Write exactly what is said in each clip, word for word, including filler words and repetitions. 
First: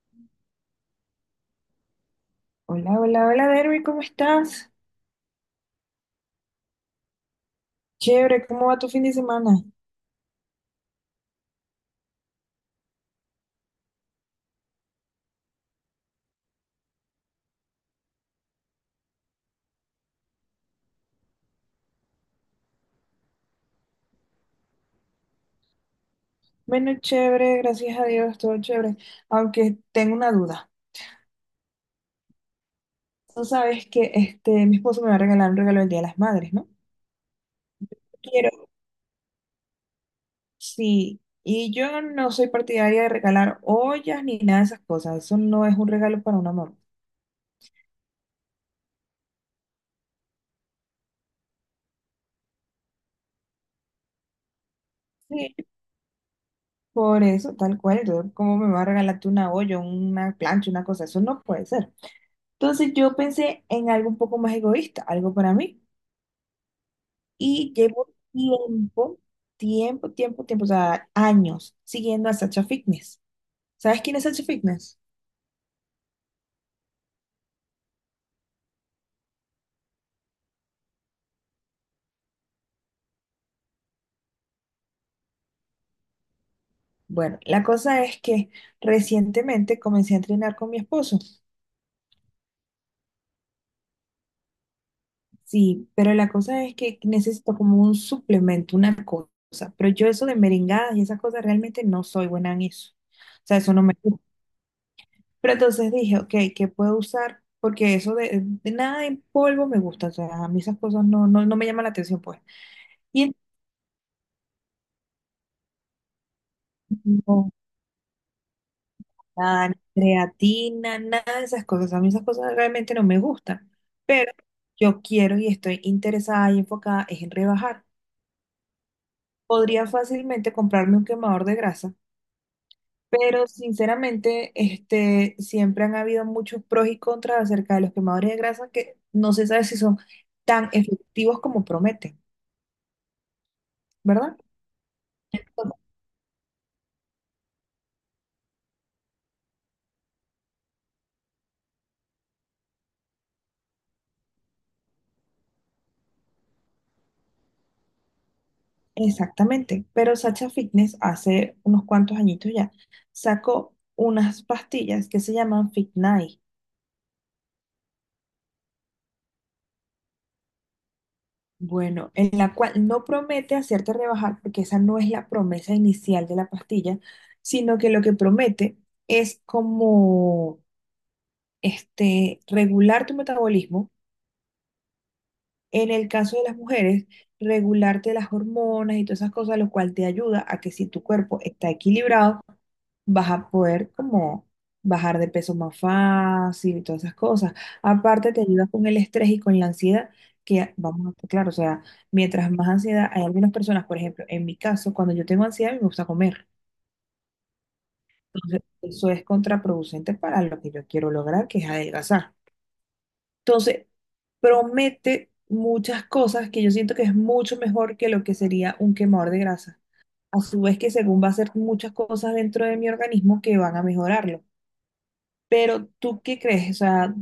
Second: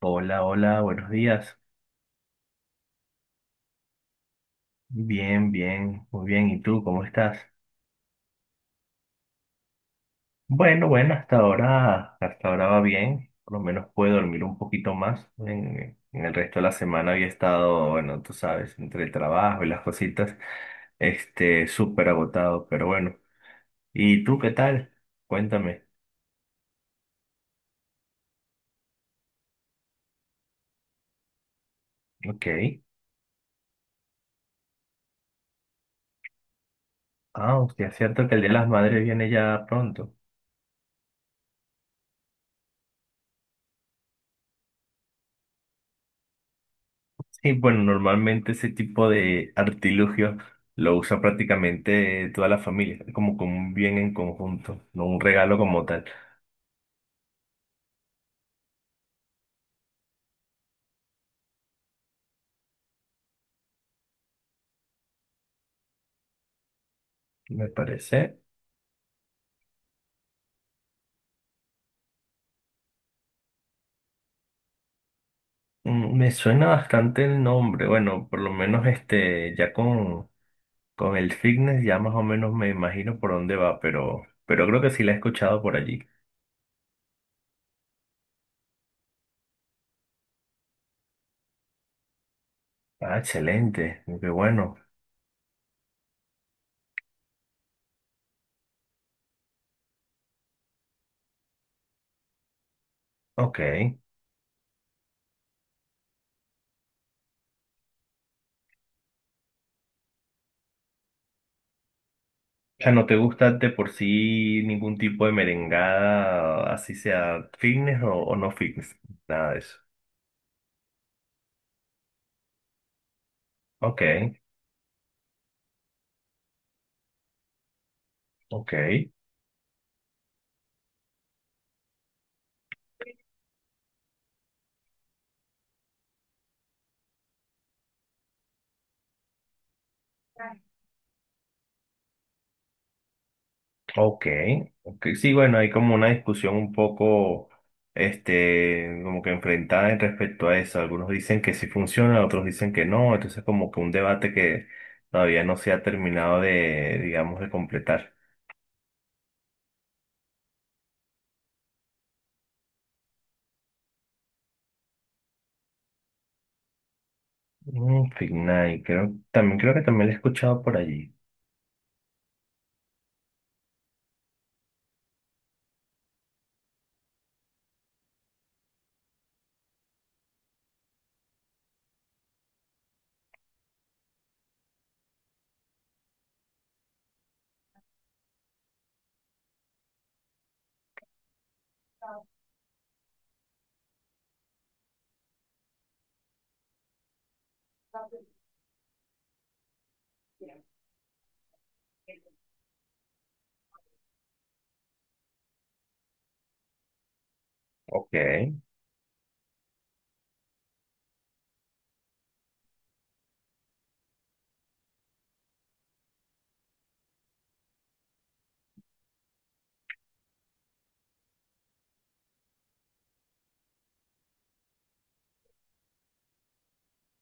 Hola, hola, buenos días. Hola, hola, hola, Derby, ¿cómo estás? Bien, bien, muy bien. ¿Y tú cómo estás? Chévere, ¿cómo va tu fin de semana? Bueno, bueno, hasta ahora, hasta ahora va bien. Por lo menos puedo dormir un poquito más. En, en el resto de la semana había estado, bueno, tú sabes, entre el trabajo y las cositas, este, súper agotado, pero bueno. ¿Y tú qué tal? Cuéntame. Bueno, chévere, gracias a Dios, todo chévere. Aunque tengo una duda. Ok. Tú sabes que este, mi esposo me va a regalar un regalo el Día de las Madres, ¿no? Ah, hostia, es cierto que el Día de las Quiero, Madres viene ya pronto. sí. Y yo no soy partidaria de regalar ollas ni nada de esas cosas. Eso no es un regalo para una mamá. Sí, bueno, normalmente ese tipo de artilugio lo usa prácticamente toda la familia, como con un bien en conjunto, no un Sí, regalo como tal. por eso, tal cual. Entonces, ¿cómo me va a regalar tú una olla, una plancha, una cosa? Eso no puede ser. Entonces, yo pensé en algo un poco más egoísta, algo para mí. Me Y llevo parece. tiempo, tiempo, tiempo, tiempo, o sea, años siguiendo a Sacha Fitness. ¿Sabes quién es Sacha Fitness? Mm, me suena bastante el nombre. Bueno, por lo menos este, ya con, con el fitness ya más o menos me imagino por dónde va, pero, pero creo que sí la he escuchado por allí. Bueno, la cosa es que recientemente comencé a entrenar con mi esposo. Ah, excelente, qué bueno. Sí, pero la cosa es que necesito como un suplemento, una cosa. Pero yo eso de merengadas y esas cosas realmente no soy buena en eso. O Ok. sea, eso no me gusta. Pero entonces dije, ok, ¿qué puedo usar? Porque eso de, de nada en polvo me gusta. O sea, a mí esas cosas no, no, no me llaman la atención, pues. O sea, ¿no te Y gusta de por sí ningún tipo de merengada, así sea entonces, fitness o, o no fitness? Nada de nada, ni eso. creatina, nada de esas cosas. A mí esas cosas realmente no me gustan, Ok, pero yo quiero y estoy interesada y enfocada es en rebajar. ok, Podría fácilmente comprarme un quemador de grasa, pero sinceramente, este, siempre han habido muchos pros y contras acerca de los quemadores de grasa que no se sabe si son tan efectivos como prometen, ok, ¿verdad? ok. Sí, bueno, hay como una discusión un poco, este, como que enfrentada respecto a eso. Algunos dicen que sí funciona, otros dicen que no. Entonces, como que un debate que todavía no se ha terminado de, digamos, de completar. Exactamente, pero Sacha Fitness hace unos cuantos añitos ya sacó unas pastillas que se llaman Fit Night. Mm, Fitness, creo, también creo que también lo he escuchado por allí. Bueno, en la cual no promete hacerte rebajar, porque esa no es la promesa inicial de la pastilla, sino que lo que promete es como este, regular tu metabolismo en el caso de las mujeres, regularte las hormonas y todas esas cosas, lo cual te ayuda a que si tu cuerpo está equilibrado, vas a poder como bajar de peso más fácil y todas esas cosas. Aparte, te ayuda con el estrés y con la ansiedad, que vamos a estar claro, o sea, mientras más ansiedad, hay algunas personas, por ejemplo, en mi caso, cuando yo tengo ansiedad, a mí me gusta comer. Ok. Entonces, eso es contraproducente para lo que yo quiero lograr, que es adelgazar. Entonces, promete muchas cosas que yo siento que es mucho mejor que lo que sería un quemador de grasa. A su vez que según va a hacer muchas cosas dentro de mi organismo que van a mejorarlo. Pero ¿tú qué crees? O sea,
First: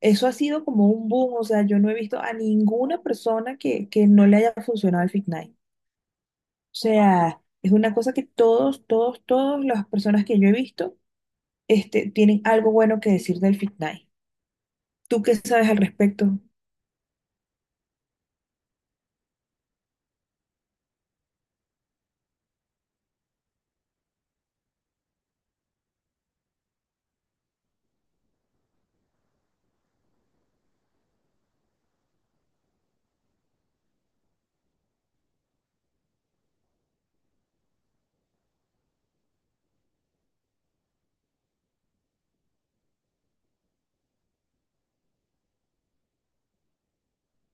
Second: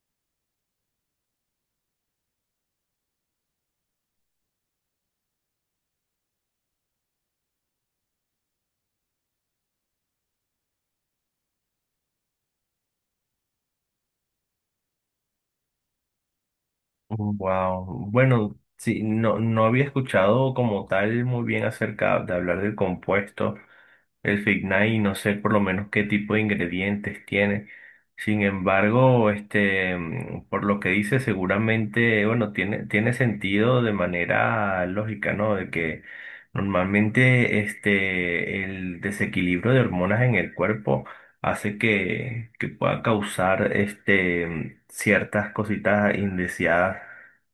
eso ha sido como un boom. O sea, yo no he visto a ninguna persona que, que no le haya funcionado el Fitnight. O sea, es una cosa que todos, todos, todas las personas que yo he visto, este, tienen algo bueno que decir del Fitnight. ¿Tú qué sabes al respecto? Wow. Bueno, sí, no, no había escuchado como tal muy bien acerca de hablar del compuesto, el Fignai, no sé por lo menos qué tipo de ingredientes tiene. Sin embargo, este, mm, por lo que dice, seguramente, bueno, tiene, tiene sentido de manera lógica, ¿no? De que normalmente este, el desequilibrio de hormonas en el cuerpo hace que, que pueda causar este, ciertas cositas indeseadas.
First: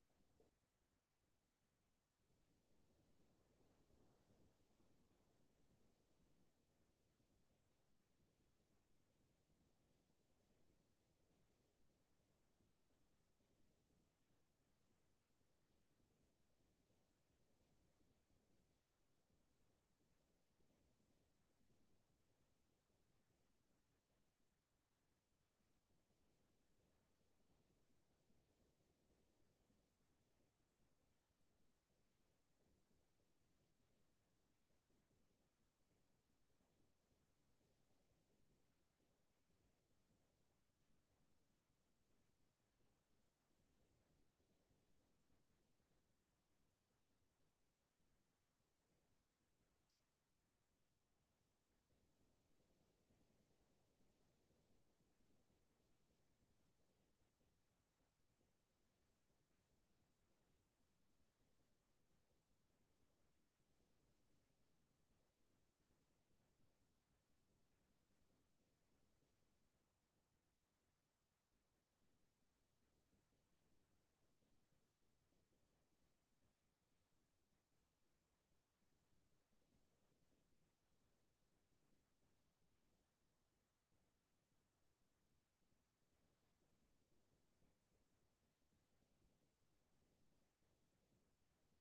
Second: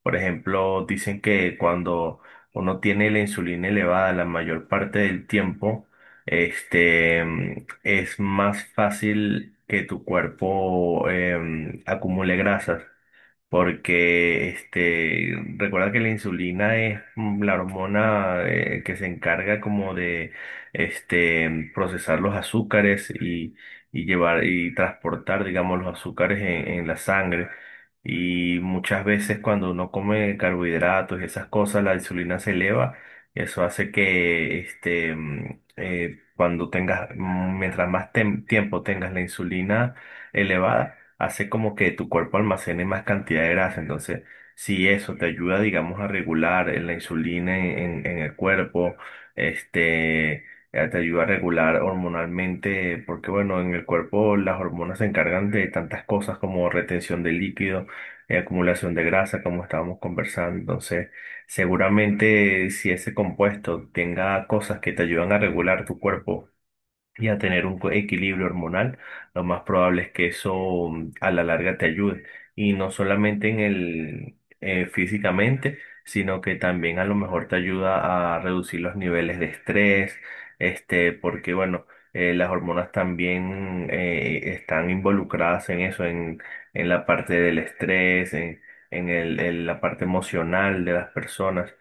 Por ejemplo, dicen que cuando uno tiene la insulina elevada la mayor parte del tiempo, este, mm, es más fácil que tu cuerpo em, acumule grasas. Porque este, recuerda que la insulina es mm, la hormona eh, que se encarga como de este, procesar los azúcares y, y llevar y transportar, digamos, los azúcares en, en la sangre. Y muchas veces cuando uno come carbohidratos y esas cosas, la insulina se eleva. y Eso hace que este, mm, eh, cuando tengas, mm, mientras más tem- tiempo tengas la insulina elevada hace como que tu cuerpo almacene más cantidad de grasa. Entonces, si eso te ayuda, digamos, a regular eh, la insulina en, en- en el cuerpo, este, eh, te ayuda a regular hormonalmente, porque bueno, en el cuerpo las hormonas se encargan de tantas cosas como retención de líquido, eh, acumulación de grasa, como estábamos conversando. Entonces, seguramente si ese compuesto tenga cosas que te ayudan a regular tu cuerpo, y a tener un co- equilibrio hormonal, lo más probable es que eso mm, a la larga te ayude. Y no solamente en el eh, físicamente, sino que también a lo mejor te ayuda a reducir los niveles de estrés, este, porque bueno, eh, las hormonas también eh, están involucradas en eso, en, en la parte del estrés, en, en el- en la parte emocional de las personas.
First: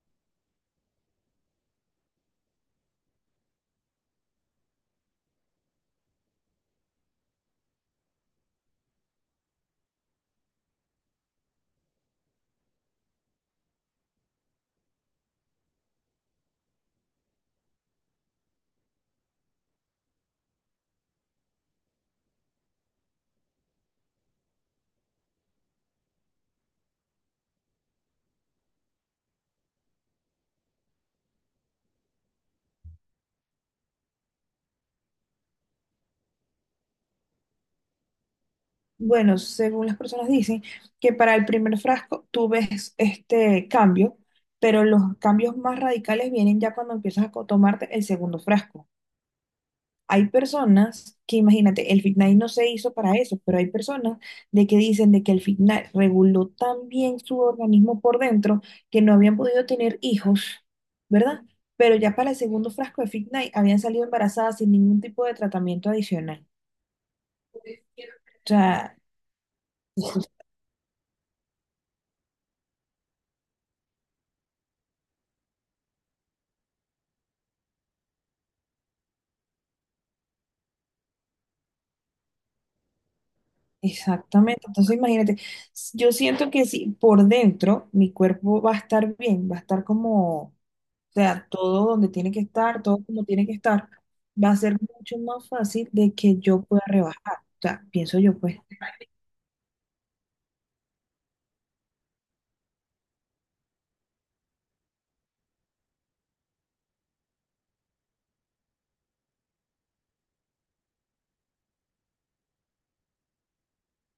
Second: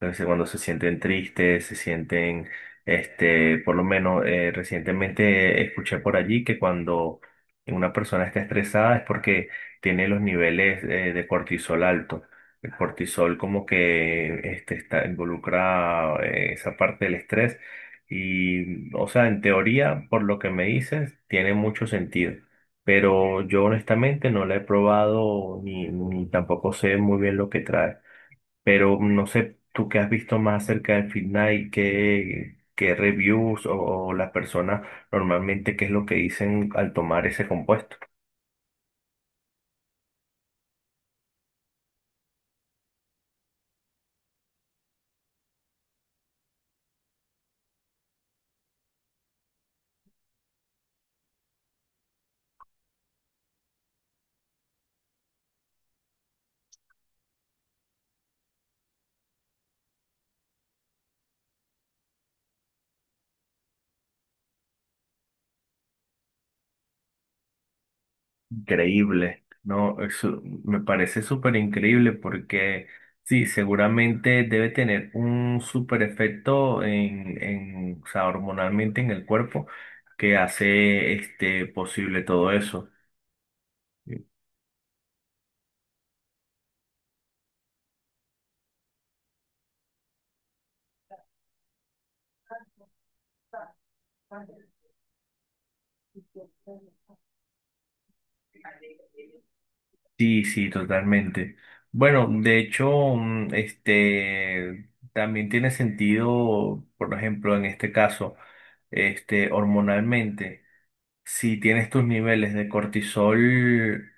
Entonces, cuando se sienten tristes, se sienten, este, por lo menos eh, recientemente escuché por allí que cuando una persona está estresada es porque tiene los niveles eh, de cortisol alto. El cortisol como que este, está involucra eh, esa parte del estrés y, o sea, en teoría, por lo que me dices, tiene mucho sentido. Pero yo honestamente no la he probado ni, ni tampoco sé muy bien lo que trae. Pero no sé, tú qué has visto más acerca del final y qué, qué reviews o, o las personas normalmente qué es lo que dicen al tomar ese compuesto. Bueno, según las personas dicen que para el primer frasco tú ves este cambio, pero los cambios más radicales vienen ya cuando empiezas a co- tomarte el segundo frasco. Hay personas que, imagínate, el Fit no se hizo para eso, pero hay personas de que dicen de que el Fit reguló tan bien su organismo por dentro que no habían podido tener hijos, ¿verdad? Pero ya para el segundo frasco de Fit habían salido embarazadas sin ningún tipo de tratamiento adicional. O sea, Increíble, ¿no? Eso me parece súper increíble porque sí, seguramente debe tener un súper efecto en, en, o sea, hormonalmente en el cuerpo que hace este posible todo eso. exactamente, entonces imagínate, s- yo siento que si por dentro mi cuerpo va a estar bien, va a estar como, o sea, todo donde tiene que estar, todo como tiene que estar, va a ser mucho más fácil de que yo pueda rebajar, o sea, pienso yo pues. Sí, sí, totalmente. Bueno, de hecho, mm, este, también tiene sentido, por ejemplo, en este caso, este, hormonalmente. Si tienes tus niveles de cortisol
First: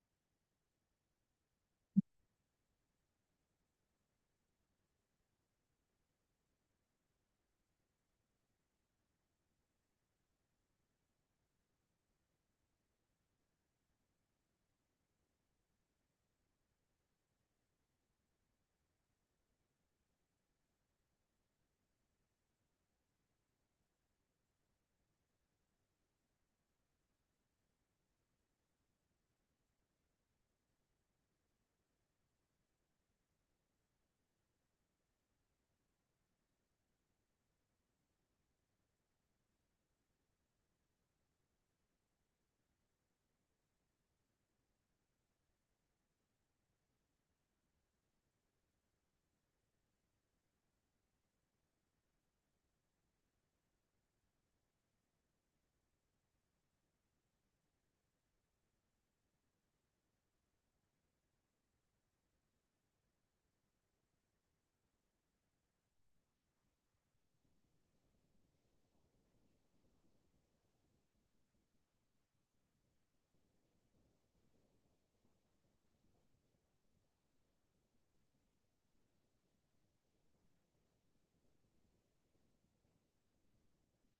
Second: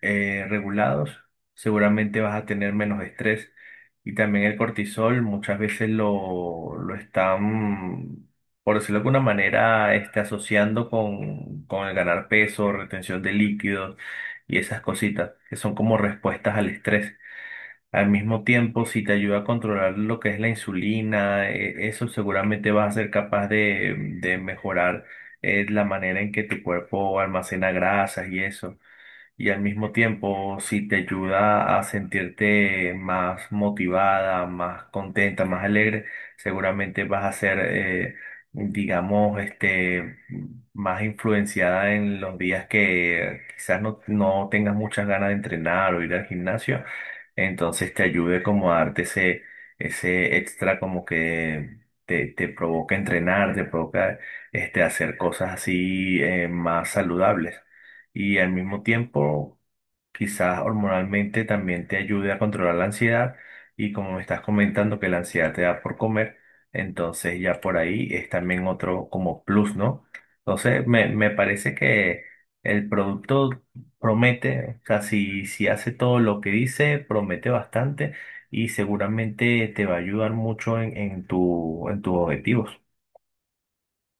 eh, regulados, seguramente vas a tener menos estrés. Y también el cortisol muchas veces lo, lo están, por decirlo de alguna manera, este, asociando con, con el ganar peso, retención de líquidos y esas cositas que son como respuestas al estrés. Al mismo tiempo, si te ayuda a controlar lo que es la insulina, eh, eso seguramente vas a ser capaz de, de mejorar eh, la manera en que tu cuerpo almacena grasas y eso y al mismo tiempo si te ayuda a sentirte más motivada, más contenta, más alegre, seguramente vas a ser, eh, digamos, este, más influenciada en los días que quizás no, no tengas muchas ganas de entrenar o ir al gimnasio, entonces te ayude como a darte ese, ese extra como que te, te provoca entrenar, te provoca este, hacer cosas así eh, más saludables y al mismo tiempo quizás hormonalmente también te ayude a controlar la ansiedad y como me estás comentando que la ansiedad te da por comer, entonces ya por ahí es también otro como plus, ¿no? Entonces me, me parece que el producto promete, o sea, si, si hace todo lo que dice, promete bastante y seguramente te va a ayudar mucho en, en tu, en tus objetivos.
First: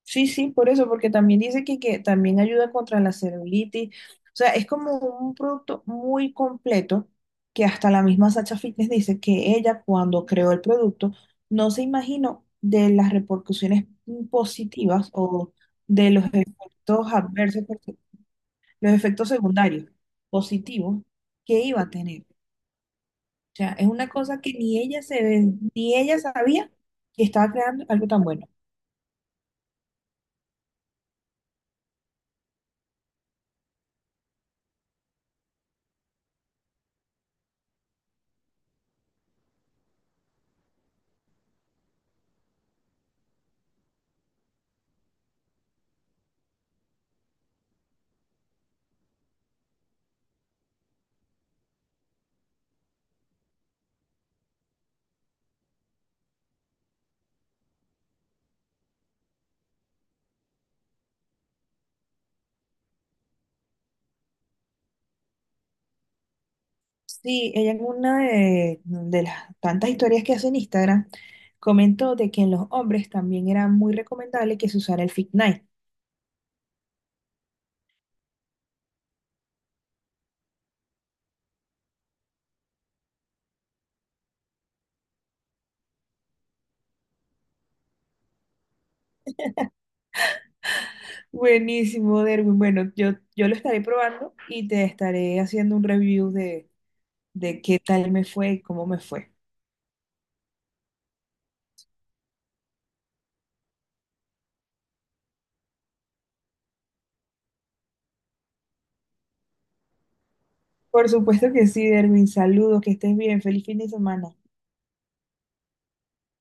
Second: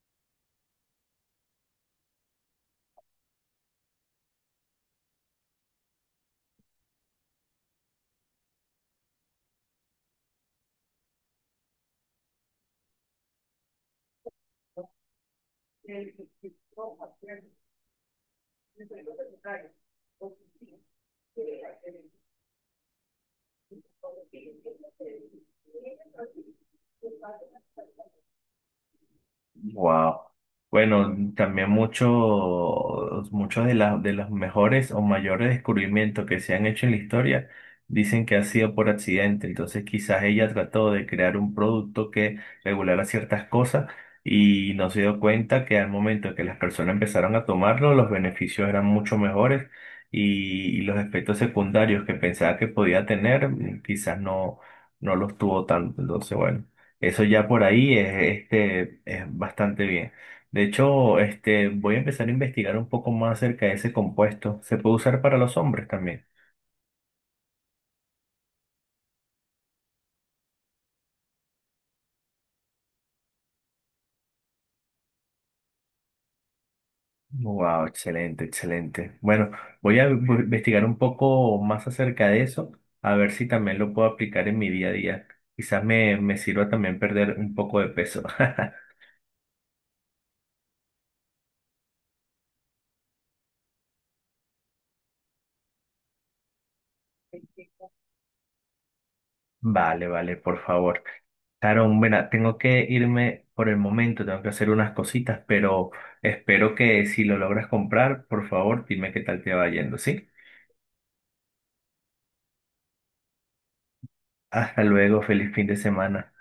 Sí, sí, por eso, porque también dice que, que también ayuda contra la celulitis. O sea, es como un producto muy completo que hasta la misma Sacha Fitness dice que ella cuando creó el producto no se imaginó de las repercusiones positivas o de los efectos adversos, porque- los efectos secundarios positivos que iba a tener. O sea, es una cosa que ni ella se, ni ella sabía que estaba creando algo tan bueno. Wow. Bueno, también muchos, muchos de, la- de los mejores o mayores descubrimientos que se han hecho en la historia dicen que ha sido por accidente. Entonces, quizás ella trató de crear un producto que regulara ciertas cosas y no se dio cuenta que al momento que las personas empezaron a tomarlo, los beneficios eran mucho mejores y, y los efectos secundarios que pensaba que podía tener, mm, quizás no, no los tuvo tanto. Entonces, bueno. Eso ya por ahí es, este, es bastante bien. De hecho, este, voy a empezar a investigar un poco más acerca de ese compuesto. ¿Se puede usar para los hombres también? Sí, ella en una de, de las tantas historias que hace en Instagram comentó de que en los hombres también era muy recomendable que se usara el Fit Night. Wow, excelente, excelente. Bueno, voy a bu- investigar un poco más acerca de eso, a ver si también lo puedo aplicar en mi día a día. Quizás me, me sirva también perder un poco de peso. Buenísimo, Derwin. Bueno, yo, yo lo estaré probando y te estaré haciendo un review de, de qué tal me fue y cómo me fue. Vale, vale, por favor. Sharon, mira, tengo que irme por el momento, tengo que hacer unas cositas, pero espero que si lo logras comprar, por favor, dime qué tal te va yendo, ¿sí? Por supuesto que sí, Derwin. Saludos, que estés bien. Feliz fin de semana. Hasta luego, feliz fin de semana.